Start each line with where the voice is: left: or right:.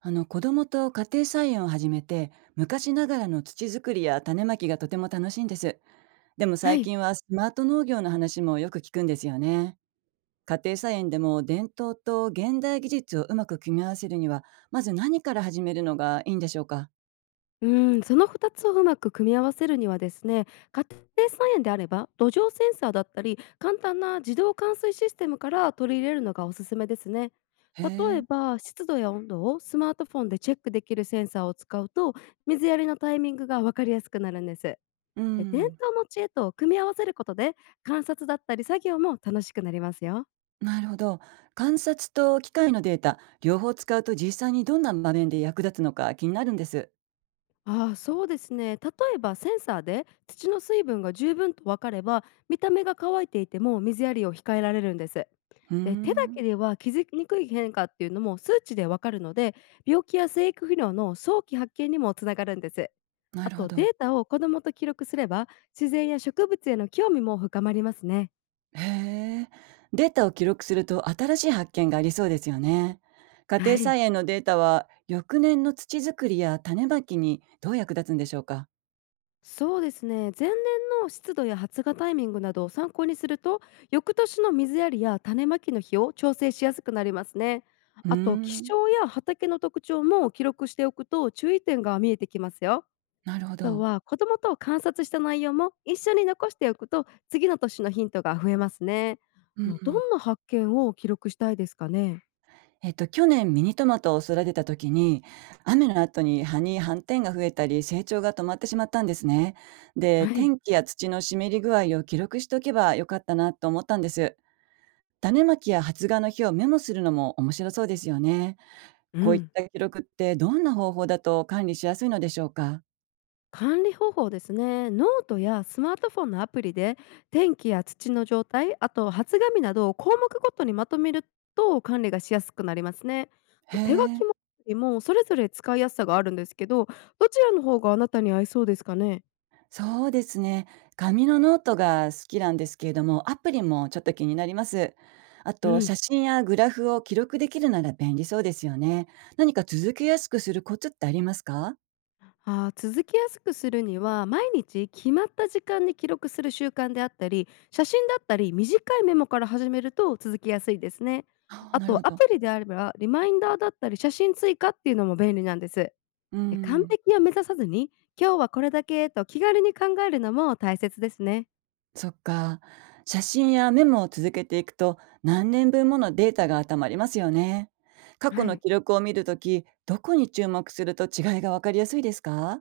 right: 子供と家庭菜園を始めて、昔ながらの土作りや種まきがとても楽しいんです。でも
left: は
right: 最
left: い。
right: 近はスマート農業の話もよく聞くんですよね。家庭菜園でも伝統と現代技術をうまく組み合わせるには、まず何から始めるのがいいんでしょうか？
left: その2つをうまく組み合わせるにはですね、家庭菜園であれば土壌センサーだったり、簡単な自動換水システムから取り入れるのがおすすめですね。
right: へ
left: 例え
right: え。
left: ば湿度や温度をスマートフォンでチェックできるセンサーを使うと、水やりのタイミングが分かりやすくなるんです。
right: う
left: で、伝
right: ん。
left: 統の知恵と組み合わせることで、観察だったり作業も楽しくなりますよ。
right: なるほど。観察と機械のデータ両方使うと、実際にどんな場面で役立つのか気になるんです。
left: そうですね。例えばセンサーで土の水分が十分と分かれば、見た目が乾いていても水やりを控えられるんです。
right: うー
left: で、手だ
right: ん。
left: けでは気づきにくい変化っていうのも数値で分かるので、病気や生育不良の早期発見にもつながるんです。
right: な
left: あ
right: るほ
left: と、デ
right: ど。
left: ータを子どもと記録すれば、自然や植物への興味も深まりますね。
right: へえ。データを記録すると新しい発見がありそうですよね。家
left: は
right: 庭
left: い。
right: 菜園のデータは翌年の土作りや種まきにどう役立つんでしょうか？
left: そうですね。前年の湿度や発芽タイミングなどを参考にすると、翌年の水やりや種まきの日を調整しやすくなりますね。
right: うー
left: あと、気
right: ん、
left: 象や畑の特徴も記録しておくと注意点が見えてきますよ。
right: なるほ
left: あと
right: ど。
left: は、子どもと観察した内容も一緒に残しておくと、次の年のヒントが増えますね。
right: う
left: ど
right: ん、
left: んな発見を記録したいですかね。
right: えっと、去年ミニトマトを育てた時に、雨の後に葉に斑点が増えたり成長が止まってしまったんですね。で、
left: はい。
right: 天気や土の湿り具合を記録しておけばよかったなと思ったんです。種まきや発芽の日をメモするのも面白そうですよね。
left: う
right: こういっ
left: ん。
right: た記録ってどんな方法だと管理しやすいのでしょうか？
left: 管理方法ですね。ノートやスマートフォンのアプリで天気や土の状態、あと発紙などを項目ごとにまとめると管理がしやすくなりますね。
right: へ
left: 手書
right: え、
left: きもアプリもそれぞれ使いやすさがあるんですけど、どちらの方があなたに合いそうですかね。
right: そうですね。紙のノートが好きなんですけれども、アプリもちょっと気になります。あ
left: う
right: と、
left: ん。
right: 写真やグラフを記録できるなら便利そうですよね。何か続けやすくするコツってありますか？
left: 続きやすくするには、毎日決まった時間に記録する習慣であったり、写真だったり短いメモから始めると続きやすいですね。
right: ああ、
left: あ
right: なるほ
left: と、ア
right: ど。
left: プリであればリマインダーだったり写真追加っていうのも便利なんです。
right: う
left: 完
right: ん。
left: 璧を目指さずに、今日はこれだけと気軽に考えるのも大切ですね。
right: そっか。写真やメモを続けていくと、何年分ものデータがたまりますよね。過去
left: は
right: の
left: い。
right: 記録を見るとき、どこに注目すると違いがわかりやすいですか？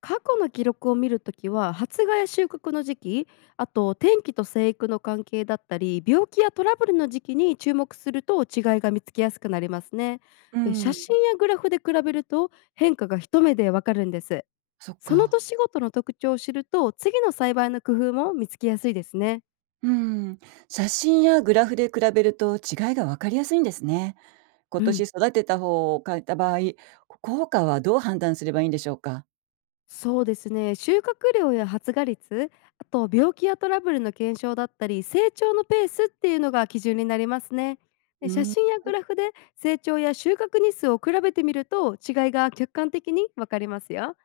left: 過去の記録を見るときは、発芽や収穫の時期、あと天気と生育の関係だったり、病気やトラブルの時期に注目すると違いが見つけやすくなりますね。
right: う
left: で、写
right: ん、
left: 真やグラフで比べると変化が一目でわかるんです。
right: そっ
left: その
right: か。
left: 年ごとの特徴を知ると、次の栽培の工夫も見つけやすいですね。
right: うん、写真やグラフで比べると違いが分かりやすいんですね。今
left: う
right: 年
left: ん。
right: 育てた方を変えた場合、効果はどう判断すればいいんでしょうか？
left: そうですね。収穫量や発芽率、あと病気やトラブルの検証だったり、成長のペースっていうのが基準になりますね。で、
right: う
left: 写
right: ん、
left: 真やグラフで成長や収穫日数を比べてみると違いが客観的にわかりますよ。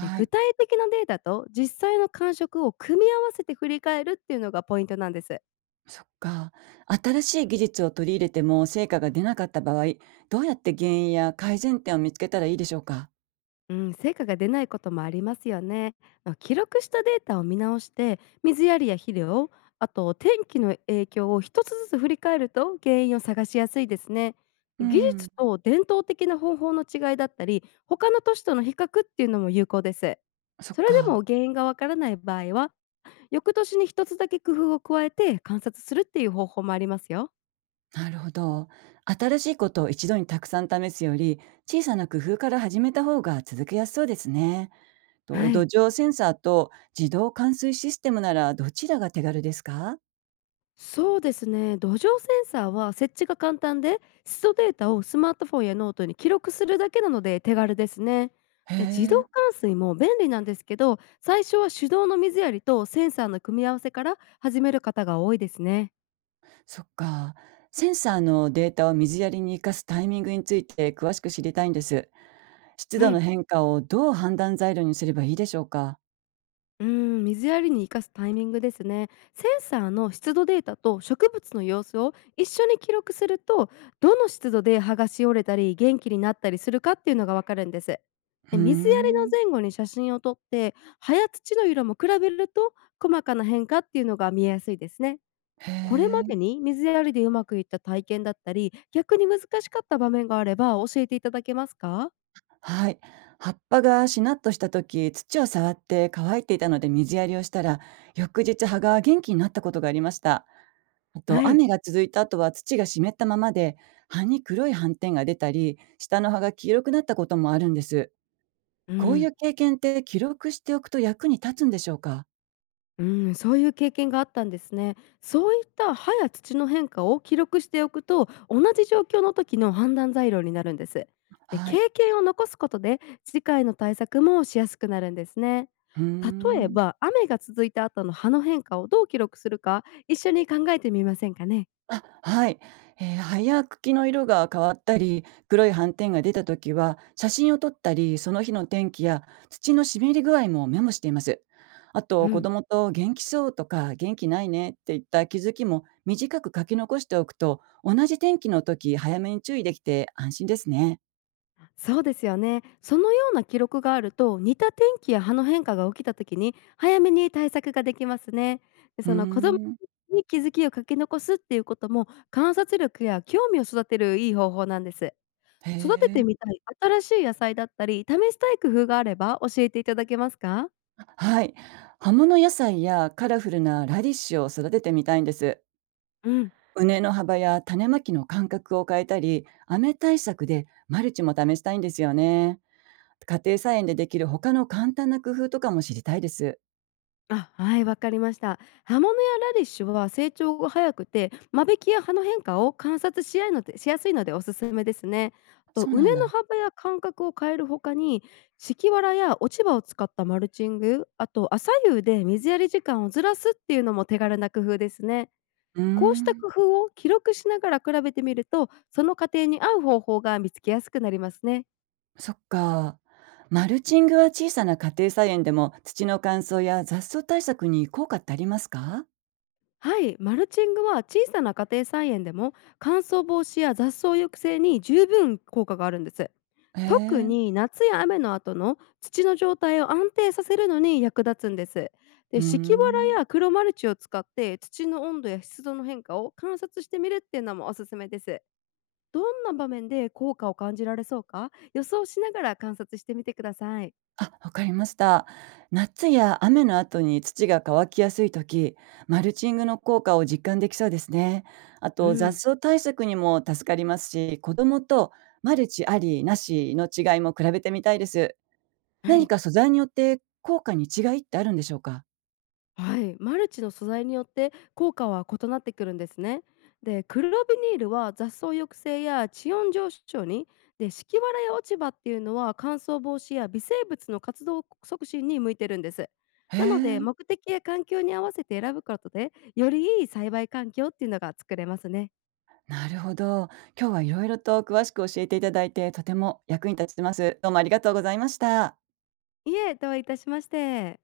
left: で、具
right: い、
left: 体的なデータと実際の感触を組み合わせて振り返るっていうのがポイントなんです。
right: そっか。新しい技術を取り入れても成果が出なかった場合、どうやって原因や改善点を見つけたらいいでしょうか？
left: うん、成果が出ないこともありますよね。まあ、記録したデータを見直して、水やりや肥料、あと天気の影響を一つずつ振り返ると原因を探しやすいですね。
right: う
left: 技
right: ん、
left: 術と伝統的な方法の違いだったり、他の都市との比較っていうのも有効です。
right: そっ
left: それで
right: か。
left: も原因がわからない場合は、翌年に一つだけ工夫を加えて観察するっていう方法もありますよ。
right: なるほど。新しいことを一度にたくさん試すより、小さな工夫から始めた方が続けやすそうですね。と、
left: は
right: 土
left: い。
right: 壌センサーと自動冠水システムならどちらが手軽ですか？
left: そうですね。土壌センサーは設置が簡単で、湿度データをスマートフォンやノートに記録するだけなので手軽ですね。
right: へ
left: で、自動
right: え、
left: 換水も便利なんですけど、最初は手動の水やりとセンサーの組み合わせから始める方が多いですね。
right: そっか。センサーのデータを水やりに生かすタイミングについて詳しく知りたいんです。湿
left: は
right: 度の
left: い。
right: 変化をどう判断材料にすればいいでしょうか？
left: 水やりに生かすタイミングですね。センサーの湿度データと植物の様子を一緒に記録すると、どの湿度で葉がしおれたり元気になったりするかっていうのがわかるんです。
right: うー
left: で、水やりの
right: ん。
left: 前後に写真を撮って、葉や土の色も比べると細かな変化っていうのが見えやすいですね。
right: へ
left: これま
right: え、
left: でに水やりでうまくいった体験だったり、逆に難しかった場面があれば教えていただけますか？
right: はい。葉っぱがしなっとした時、土を触って乾いていたので水やりをしたら、翌日葉が元気になったことがありました。あと、
left: はい。
right: 雨が続いた後は土が湿ったままで、葉に黒い斑点が出たり、下の葉が黄色くなったこともあるんです。
left: う
right: こうい
left: ん
right: う経験って記録しておくと役に立つんでしょうか？
left: うそういう経験があったんですね。そういった歯や土の変化を記録しておくと、同じ状況の時の判断材料になるんです。で、
right: はい。
left: 経験を残すことで、次回の対策もしやすくなるんですね。
right: うー
left: 例え
right: ん。
left: ば、雨が続いた後の歯の変化をどう記録するか、一緒に考えてみませんかね。
right: あ、はい。葉や茎の色が変わったり、黒い斑点が出た時は、写真を撮ったり、その日の天気や土の湿り具合もメモしています。あ
left: う
right: と、子
left: ん。
right: 供と元気そうとか元気ないねっていった気づきも短く書き残しておくと、同じ天気の時、早めに注意できて安心ですね。
left: そうですよね。そのような記録があると、似た天気や葉の変化が起きた時に早めに対策ができますね。で、
right: うー
left: その子供
right: ん。
left: に気づきを書き残すっていうことも、観察力や興味を育てるいい方法なんです。
right: へ
left: 育て
right: え。
left: てみたい新しい野菜だったり、試したい工夫があれば教えていただけますか。
right: はい。葉物野菜やカラフルなラディッシュを育ててみたいんです。
left: うん。
right: 畝の幅や種まきの間隔を変えたり、雨対策でマルチも試したいんですよね。家庭菜園でできる他の簡単な工夫とかも知りたいです。
left: あ、はい、わかりました。葉物やラディッシュは成長が早くて、間引きや葉の変化を観察しやいのでしやすいのでおすすめですね。あと、
right: そう
left: 畝
right: なん
left: の
right: だ。
left: 幅や間隔を変えるほかに、敷きわらや落ち葉を使ったマルチング、あと朝夕で水やり時間をずらすっていうのも手軽な工夫ですね。
right: うー
left: こうした
right: ん。
left: 工夫を記録しながら比べてみると、その過程に合う方法が見つけやすくなりますね。
right: そっか。マルチングは小さな家庭菜園でも土の乾燥や雑草対策に効果ってありますか？
left: はい、マルチングは小さな家庭菜園でも乾燥防止や雑草抑制に十分効果があるんです。
right: へ
left: 特
right: え。
left: に夏や雨の後の土の状態を安定させるのに役立つんです。
right: う
left: で、
right: ー
left: 敷き藁
right: ん。
left: や黒マルチを使って土の温度や湿度の変化を観察してみるっていうのもおすすめです。どんな場面で効果を感じられそうか予想しながら観察してみてください。
right: あ、わかりました。夏や雨の後に土が乾きやすい時、マルチングの効果を実感できそうですね。あ
left: う
right: と雑
left: ん。
right: 草対策にも助かりますし、子供とマルチありなしの違いも比べてみたいです。
left: は
right: 何
left: い。
right: か素材によって効果に違いってあるんでしょうか？
left: はい、マルチの素材によって効果は異なってくるんですね。で、黒ビニールは雑草抑制や地温上昇に、で、敷き藁や落ち葉っていうのは乾燥防止や微生物の活動促進に向いてるんです。
right: へ
left: なので、
right: え、
left: 目的や環境に合わせて選ぶことで、よりいい栽培環境っていうのが作れますね。
right: なるほど。今日はいろいろと詳しく教えていただいて、とても役に立ちます。どうもありがとうございました。
left: いえ、どういたしまして。